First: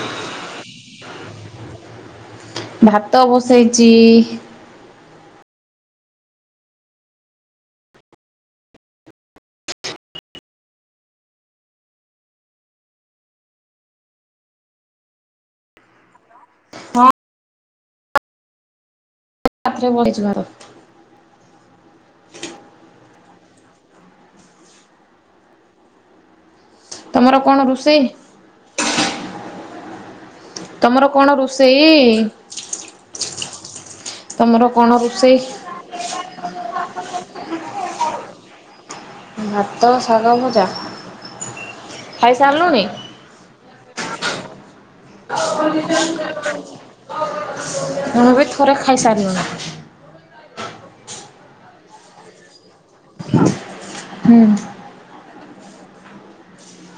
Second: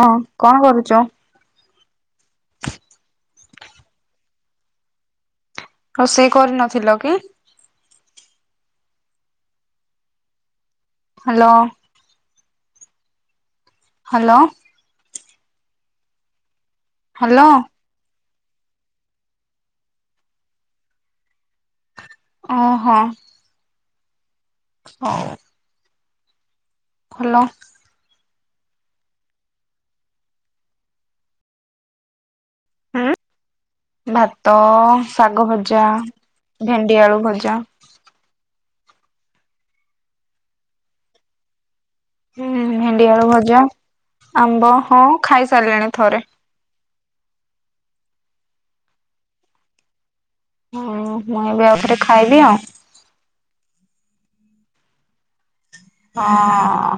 ହଁ କଣ କରୁଛ? ଭାତ ବସେଇଛି। ରୋଷେଇ କରିନଥିଲ କି? ହାଲୋ। ହାଲୋ। ହଁ ହାଲୋ। ଆଉଥରେ ବଇଚି ଭାତ। ଓହୋ। ହଉ। ତମର ହାଲୋ। କଣ ରୋଷେଇ? ତମର କଣ ରୋଷେଇ? ହୁଁ ଭାତ, ତମର କଣ ରୋଷେଇ? ଶାଗ ଭଜା, ଭେଣ୍ଡି ଆଳୁ ଭଜା। ଭାତ, ଶାଗ ଭଜା। ଖାଇ ହୁଁ ସାରିଲୁଣି? ଭେଣ୍ଡି ଆଳୁ ଭଜା, ଆମ୍ବ ହଁ। ଖାଇସାରିଲିଣି ଥରେ। ମୁଁ ବି ଥରେ ଖାଇସାରିଲୁଣି। ହୁଁ ମୁଁ ଏବେ ଆଉଥରେ ଖାଇବି ଆଉ। ହୁଁ। ହଁ।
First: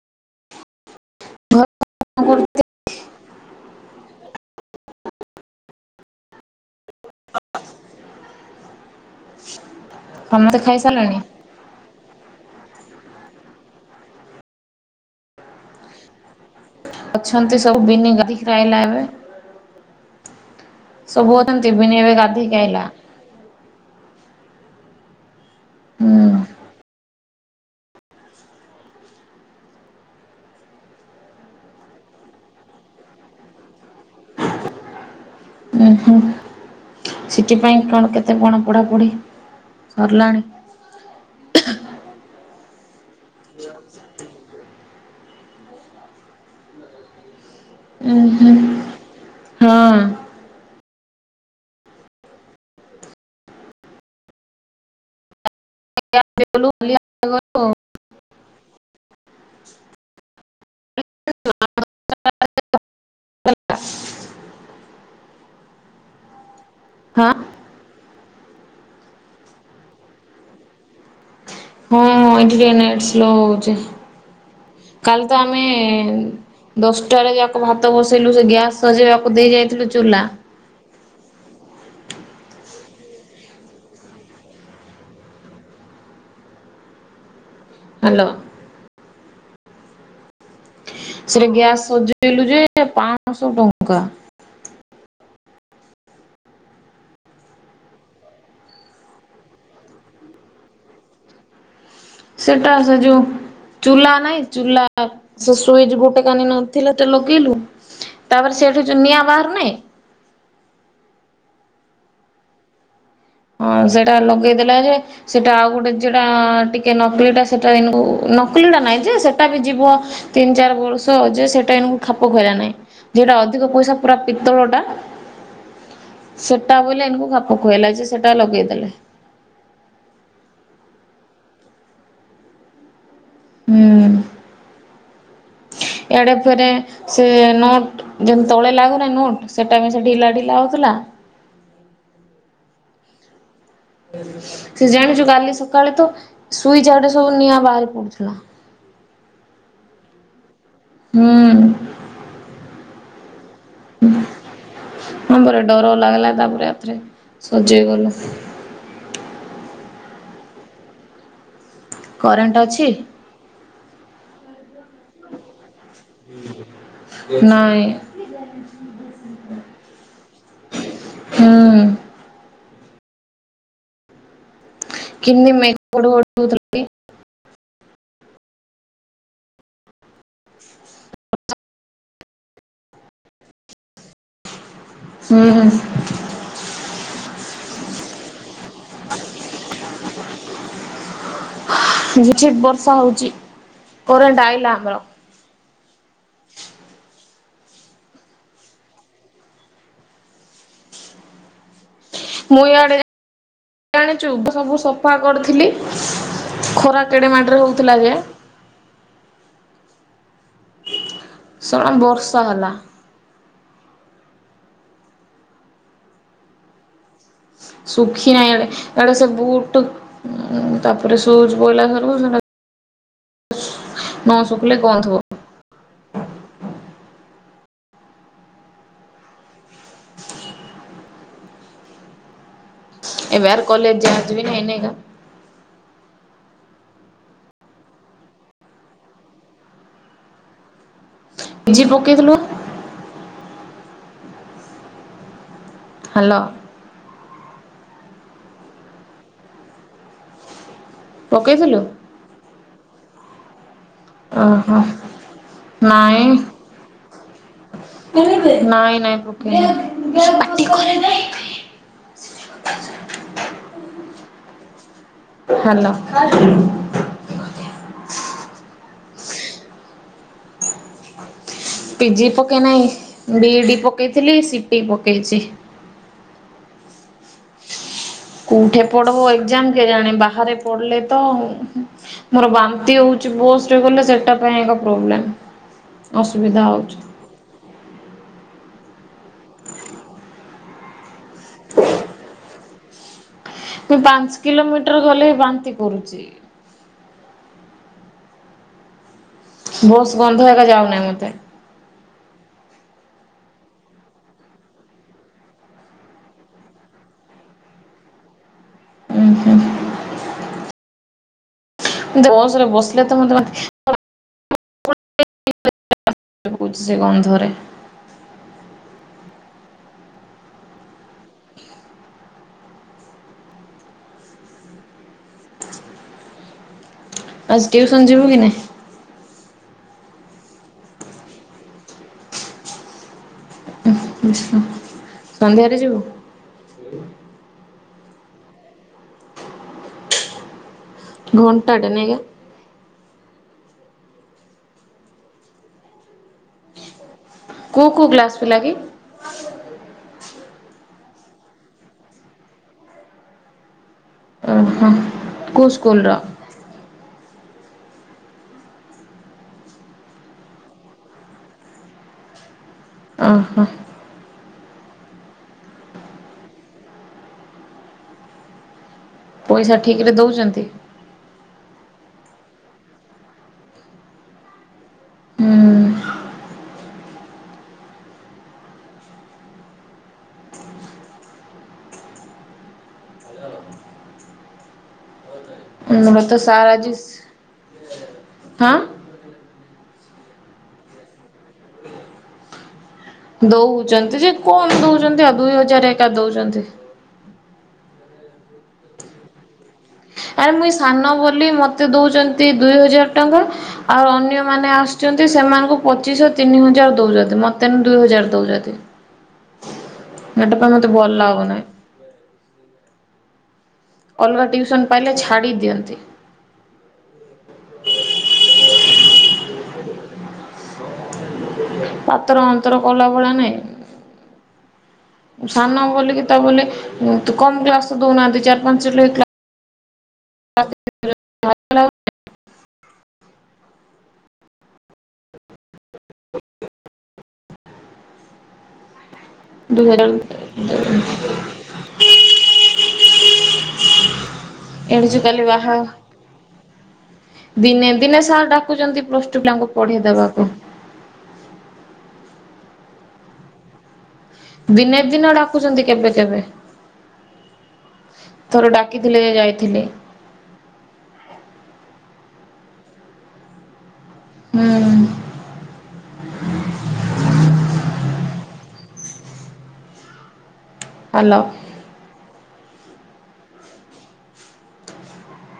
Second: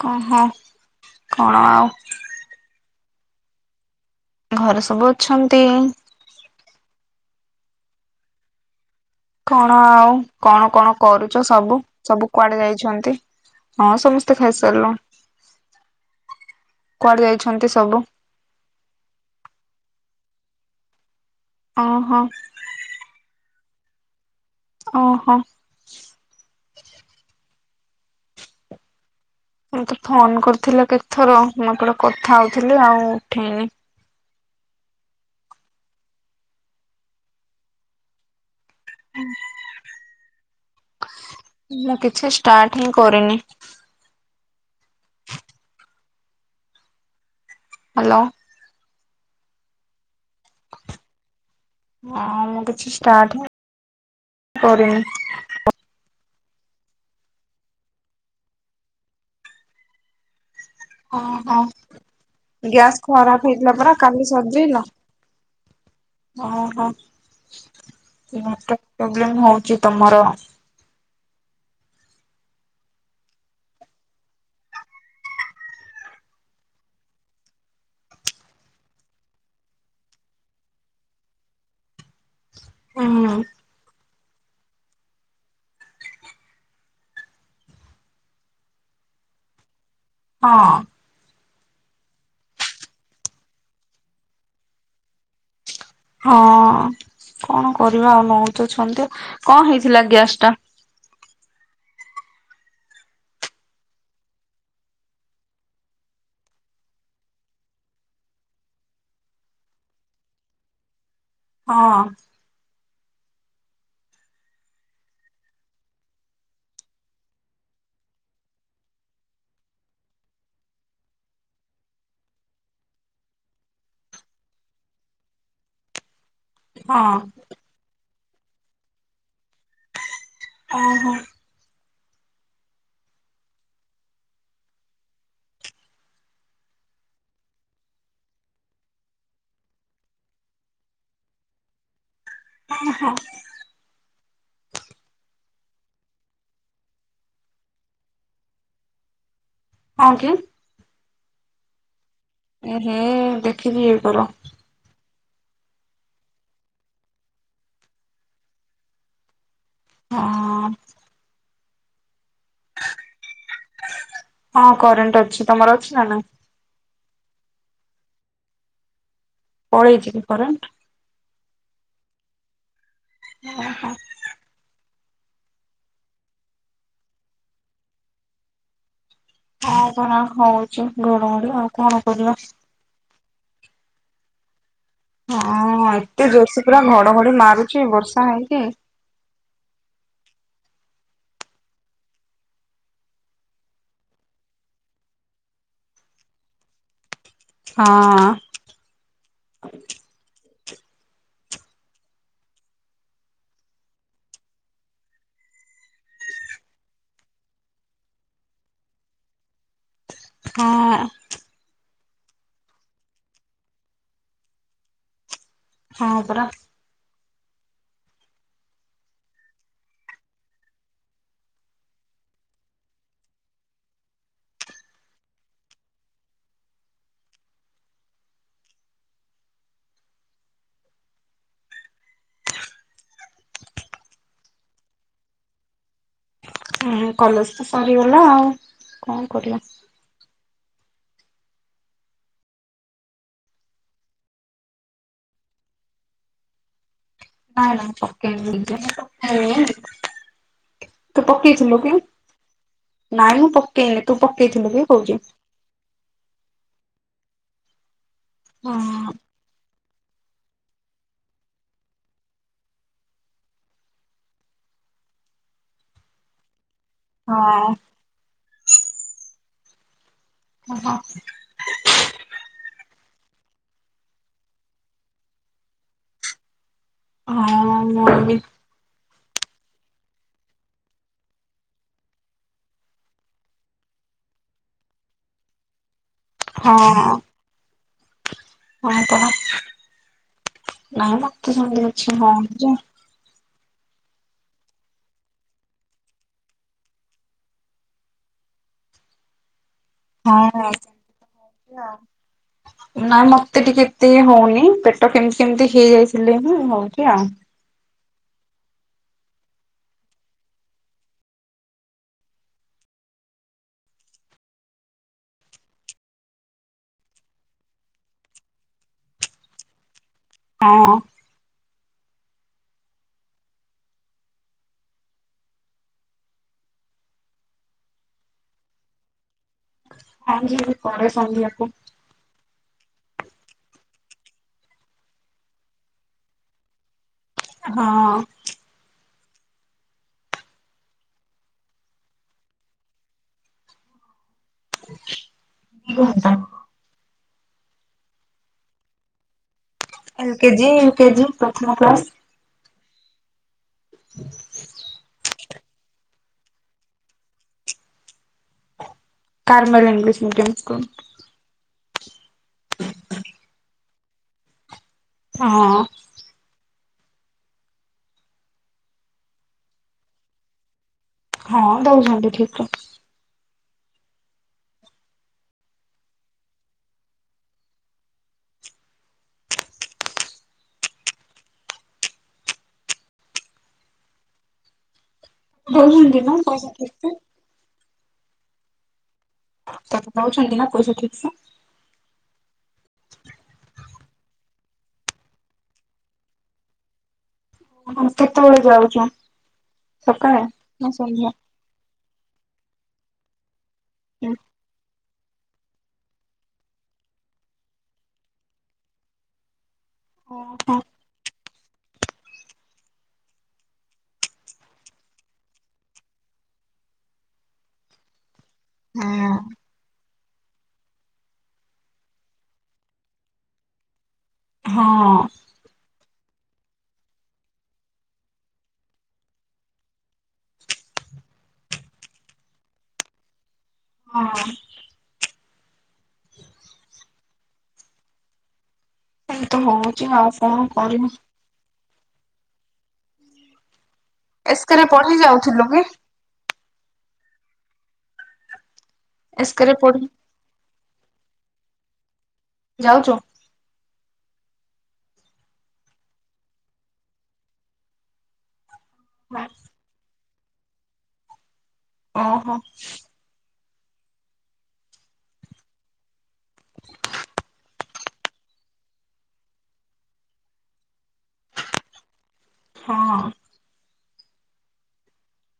କ ହଁ କଣ ଆଉ? କଁ କରୁଚନ୍ତି? ଘରେ ସବୁ ଅଛନ୍ତି। କଣ ଆଉ ସମସ୍ତେ କଣ କଣ ଖାଇସାରିଲେଣି କରୁଚ ସବୁ ସବୁ କୁଆଡେ ଯାଇଛନ୍ତି? ହଁ ସମସ୍ତେ ଖାଇସାରିଲୁଣି। କୁଆଡେ ଅଛନ୍ତି ଯାଇଛନ୍ତି ସବୁ ବିିନି ଗାଧେଇକିରି ଆଇଲା ଏବେ। ସବୁ ଅଛନ୍ତି ବିିନି ଏବେ ଓହୋ। ଗାଧେଇକି ଆଇଲା। ଓହୋ। ହୁଁ। ମତେ ଫୋନ କରିଥିଲ କେତଥର ମୁଁ ଏପଟେ କଥା ହଉଥିଲି ଆଉ ଉଠେଇନି। ଉଁ ହୁଁ ସି ଟି ପାଇଁ କଣ କେତେ କଣ ପଢ଼ାପଢ଼ି ସରିଲାଣି? ମୁଁ କିଛି ଷ୍ଟାର୍ଟ ହିଁ କରିନି। ଉଁ ହାଲୋ। ହୁଁ ହଁ। ହଁ ମୁଁ କିଛି ଷ୍ଟାର୍ଟ ହିଁ କରିନି। [unintelligible] ଓହୋ ଗ୍ୟାସ୍ ଖରାପ ହେଇଥିଲା ପରା କାଲି ସଜେଇଲ? ଓହୋ ହଁ। ନେଟୱର୍କ ପ୍ରୋବ୍ଲେମ ହଉଛି ତମର? ହଁ ଟିକେ ନେଟ୍ ସ୍ଲୋ ହଉଛି। କାଲି ତ ଆମେ ଦଶଟାରେ ଯାକ ଭାତ ବସେଇଲୁ ସେ ଗ୍ୟାସ୍ ସଜେଇବାକୁ ଦେଇ ଯାଇଥିଲୁ ଚୁଲା। ହଁ। ହାଲୋ। ହଁ। ସେ ଗ୍ୟାସ ସଜେଇଲୁ ଯେ ପାଆଁଶ ଟଙ୍କା। ହଁ କଣ କରିବା ଆଉ ନଉତଛନ୍ତି କଣ ହେଇଥିଲା ଗ୍ୟାସଟା? ସେଟା ସେ ଯୋଉ ଚୁଲା ନାଇଁ ଚୁଲା ସେ ସୁଇଚ ଗୋଟେ କାନି ନଥିଲା ତ ଲଗେଇଲୁ। ତାପରେ ସେଠି ଯୋଉ ନିଆଁ ବାହାରୁ ନାହିଁ। ହଁ। ହଁ ସେଇଟା ଲଗେଇଦେଲା ଯେ ସେଟା ଆଉ ଗୋଟେ ଯଉଟା ଟିକେ ନକଲିଟା ସେଟା ଏନବୋ ନକଲି ଟା ନାଇଁ ଯେ ସେଟା ବି ଯିବ। ତିନି ଚାରି ବର୍ଷ ଯେ ସେଟା ଏନଙ୍କୁ ଖାପ ଖୁଆଇଲା ନାହିଁ। ଯୋଉଟା ଅଧିକ ପଇସା ପୁରା ପିତଳଟା ସେଟା ବୋଇଲେ ହଁ ଏନଙ୍କୁ ଖାପ ଖୁଆଇଲା ଯେ ସେଟା ଲଗେଇଦେଲେ। ଓହୋ। ହୁଁ ଇଆଡେ ଫେରେ ସେ ନଟ୍ ଯେମି ତଳେ ଲାଗୁନା ନୋଟ ସେଟା ବି ସେ ଢିଲା ଢିଲା ହଉଥିଲା ଆ ହା। ସେ ଜାଣିଛୁ କାଲି ସକାଳେ ତ ସୁଇଚ ଆଡେ ସବୁ ନିଆଁ ବାହାରି ପଡୁଥିଲା। ହଁ କି? ହୁଁ। ଏ ହେ ଦେଖିକି ଇଏ କର। ହଁ ପରା ଡର ଲାଗିଲା ତା ପରେ ସଜେଇ ଗଲୁ। ହଁ। ହଁ। କରେଣ୍ଟ ଅଛି? ହଁ କରେଣ୍ଟ ଅଛି ତମର ଅଛି ନା ନାହିଁ? ନାଇଁ। ପଳେଇଛି କି କରେଣ୍ଟ? ହୁଁ। ଓହୋ। କିନି [unintelligible] [unintelligible] ହଁ ପରା ହଉଛି ଘଡ଼ଘଡ଼ି ଆଉ କଣ କରିବା? ହୁଁ ହଁ ହୁଁ। ଏତେ ଜୋର ସେ ପୁରା ଘଡ଼ଘଡ଼ି ମାରୁଛି ବର୍ଷା ହେଇକି। [inaudible] ଝିପ୍ ଝିପ୍ ବର୍ଷା ହଉଛି। କରେଣ୍ଟ ଆଇଲା ଆମର। [inaudible] ହଁ। ମୁ ଆଡ଼େ ଜାଣିଛୁ ସବୁ ସଫା କରିଥିଲି ଖରା କେଡେ ମାଟ ରେ ହଉଥିଲା ଯେ ହଁ ଆ ଶଳା ବର୍ଷା ହେଲା। ହଁ ପରା। ସୁଖିନାଇ ଆଡ଼େ ଆଡ଼େ ସବୁ ଟୁ ଉ ତାପରେ ସୁଜ ପଇଲା [unintelligible] ନଅ ଶୁଖିଲେ ଗନ୍ଧ ଏ ବାହାର କଲେଜ ଯ ଆଛି ବି ନ ଏନା କଲେଜ ତ ସରିଗଲା ଆଉ କଣ କରିବା? ଝି ପକେଇଦେଲନି। ହ୍ୟାଲୋ। ନାଇଁ ନାଇଁ [unintelligible] ତ ପକେଇଥିଲୁ କି? ନାଇଁ ମୁଁ ପକେଇନି। ତୁ ପକେଇଥିଲୁ ଓହୋ କି କହୁଛି। ନାଇଁ। ନାଇଁ ହଁ ନାଇଁ ପକେଇନି। ହ୍ୟାଲୋ ହା ଓହୋ। ପିଜି ପକେଇନାହିଁ ବିଇ ଡ଼ି ପକେଇଥିଲି ସି ଟି ପକେଇଛି। ହଁ ମୁଁ ବି ଉଁଠେ ପଢ଼ବ ଏକ୍ଜାାମ କେ ଜାଣେ ବାହାରେ ପଡ଼ିଲେ ତ ମୋର ବାନ୍ତି ହଉଛି ବସ୍ ରେ ଗଲେ ସେଟା ପାଇଁ ଏକ ପ୍ରୋବ୍ଲେମ୍। ଅସୁବିଧା। ହଁ ହ ତ ନାଇଁ ମତେ ସେମତି କିଛି ନାହିଁ ଯେ ମୁ ପାଞ୍ଚ କିଲୋମିଟର ଗଲେ ବାନ୍ତି କରୁଛି। ବସ୍ ହଁ ହୁଁ ନାଇଁ ମତେ ଟିକେ ଏତେ ହଉନି ପେଟ କେମିତି କେମିତି ହେଇଯାଇଥିଲେିଁ ହଉଛି ଆଉ ଆଚ୍ଛା ବସରେ ବସିଲେ ତ ମତେ ମେ ଛି ସେ ଗନ୍ଧରେ ହଁ ଆଜି ଟିଉସନ ଯିବୁ କି ନ ହ ପରେସନ୍ତି ଆପଣ ଆଛ ସନ୍ଧ୍ୟାରେ ଯିବୁ ହଁ ଘୁଣ୍ଟ ାଟେ ନଗ କେଉଁ କେଉଁ ଗ୍ଲାସ୍ ପିଲା କି ଏଲ କେଜିି ୟୁ କେଜି ପ୍ରଥମ କ୍ଲାସ ଓ ହ କୁସ୍ କଲରା କାର୍ମଲଇଙ୍ଗଵି୍ ମିଡ଼ିୟମ୍ ସ୍କୁଲ ଓହୋ ହଁ ପଇସା ଠିକ ରେ ଦଉଛନ୍ତି ହଁ ଦଉଛନ୍ତି ଠିକ୍ ରେ। ହୁଁ ଉଁନ ଦଉଛନ୍ତି ନା ମତେ ସା ପଇସା ଠିକ ଆଜିସ୍, ସେ ହଁ। ତପ ଯଉଛନ୍ତି ନା ପଇସା ଠିକ୍ସେ। ଦଉଛନ୍ତି ଯେ କଣ ଦଉଛନ୍ତି, ଆଉ ଦୁଇ ହଜାର ଏକା ଦଉଛନ୍ତି। ଆମେ କେତେବେଳେ ଯାଉଚୁ? ଆରେ ମୁଇଁ ସାନ ବୋଲି ମତେ ଦଉଛନ୍ତି ଦୁଇ ହଜାର ଟଙ୍କା, ଆଉ ଅନ୍ୟମାନୋନେ ଆସ୍ ଛନ୍ତି ସେମାନଙ୍କୁ ପଚିଶ ତିନି ହଜାର ଦଉଛନ୍ତି, ମୋତେନ ଦୁଇ ହଜାର ଦଉଛନ୍ତି। ନେଟପା ଓହୋ ମତେ ଭଲ ଲାଗୁନି। ଅଲଗା ଟ୍ୟୁସନ୍ ପାଇଲେ ଛାଡ଼ି ଦିଅନ୍ତି। ହଁ। ପାତର ଅନ୍ତର କଲା ଭଳା ନାଇଁ। ହଁ। ସାନ ବୋଲିକି ତାବୋଲି କମ କ୍ଲାସ ଦଉନାହାନ୍ତି, ଚାର ପାଞ୍ଚ ଲେଖା ହଁ ଏମିତି ଦୁହ ହଉଛି ଆଉ କଣ କରିବୁ ଏସ୍କେରେ ପଢି ଏଡ଼ଜୁ କଲି ଯାଉଥିଲୁ ବାହା କି ଦିନେ ଦିନେ ସାର ଡାକୁଛନ୍ତି ପ୍ଲସ୍ ଟୁ ପ୍ଲାଙ୍କୁ ଏସ୍କେରେ ପଢେ଼ଇ ପଢି ଦେବାକୁ। ଯାଉଛୁ। ଦିନେ ଦିନ ଡାକୁଛନ୍ତି କେବେ କେବେ, ଥରଡା କିଥିଲେ ଯାଇଥିଲି। ଓହୋ। ହୁଁ। ହାଲୋ। ହଁ।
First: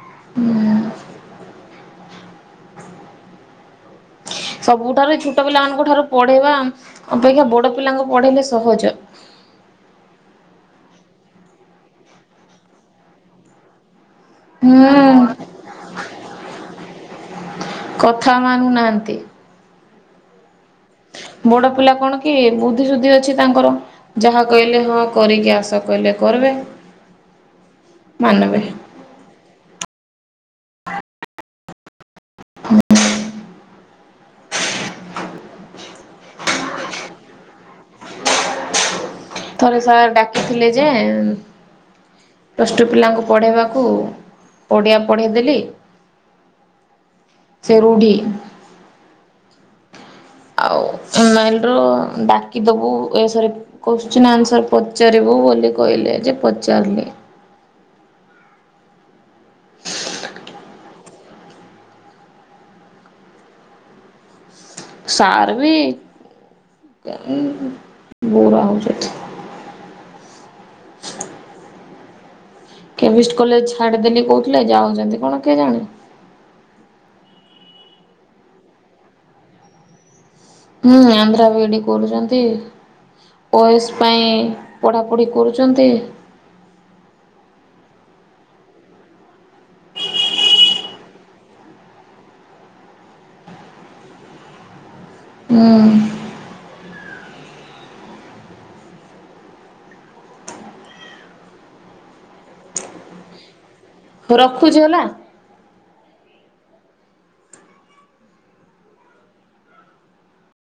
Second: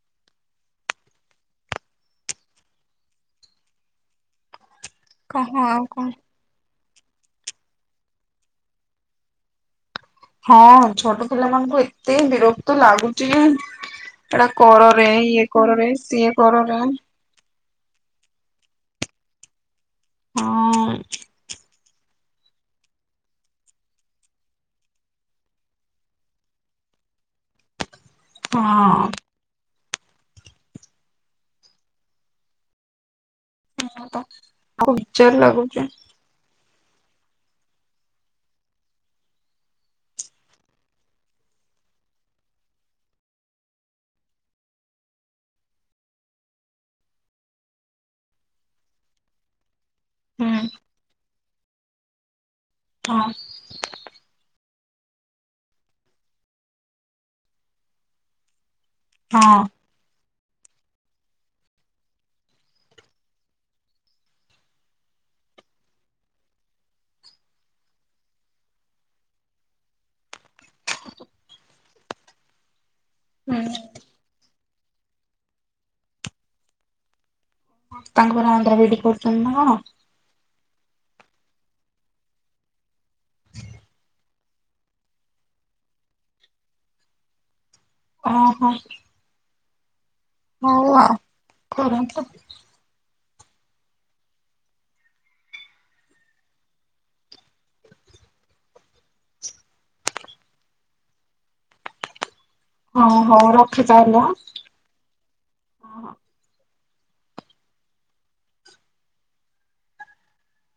ହୁଁ। ସବୁଠାରୁ ଛୋଟ କହ ଆଉ ପିଲାମାନଙ୍କ କଣ ଠାରୁ ପଢେ଼ଇବା ଅପେକ୍ଷା ବଡ଼ ପିଲାଙ୍କୁ ପଢେ଼ଇଲେ ସହଜ। ହଁ ଛୋଟ ପିଲାମାନାନଙ୍କୁ ଏତେ ବିରକ୍ତ ଲାଗୁଛି। ଏଟା କରରେ, ହୁଁ ଇଏ କରରେ, ସିଏ କରରେ। କଥା ମାନୁନାହାନ୍ତି। ହଁ। ବଡ଼ ପିଲା କଣ କି ବୁଦ୍ଧି ସୁୁଦ୍ଧି ଅଛି ତାଙ୍କର। ଯାହା କହିଲେ ହଁ କରିକି ଆସ କହିଲେ କରବେ, ମାନବେ। ହଁ। ହୁଁ। [unintelligible] ହଁତ, ଆଉ ନିଜର୍ ଲାଗୁଚି। ଥରେ ସାର୍ ଡା଼କିଥିଲେ ଯେ ଉ ପ୍ଲସ୍ ଟୁ ପିଲାଙ୍କୁ ପଢ଼େଇବାକୁ ଓଡ଼ିଆ ପଢ଼େଇ ଦେଲି। ସେ ରୁଡ଼ି ହୁଁ କି ଦବୁ, ଏ ହଁ ସରି କୋଶ୍ଚିନ୍ ଆନ୍ସର ପଚାରିବୁ ବୋଲି କହିଲେ ଯେ ପଚାରଲି। ହଁ। [inaudible] ସାର୍ ବି ବୋରା ହୋଉଛନ୍ତି। [inaudible] କେମିଷ୍ଟ ହୁଁ। କଲେଜ ଛାଡ଼ିଦେଲି କହୁଥିଲେ ଯାଉଛନ୍ତି କଣ କେ ଜାଣି? ତାଙ୍କର ଆନ୍ଧ୍ର ବିଡି଼ କରୁଛନ୍ତି ନା କଣ? ହୁଁ, ଆନ୍ଧ୍ର ବିଡି଼ କରୁଛନ୍ତି। ଓ ଏସ୍ ପାଇଁ ପଢ଼ାପଢ଼ି କରୁଛନ୍ତି। ଓହୋ। ହଉ ଆଉ କରନ୍ତୁ। ହୁଁ। ହଁ, ହଉ ର ହଉ ରଖୁଛି ହେଲା।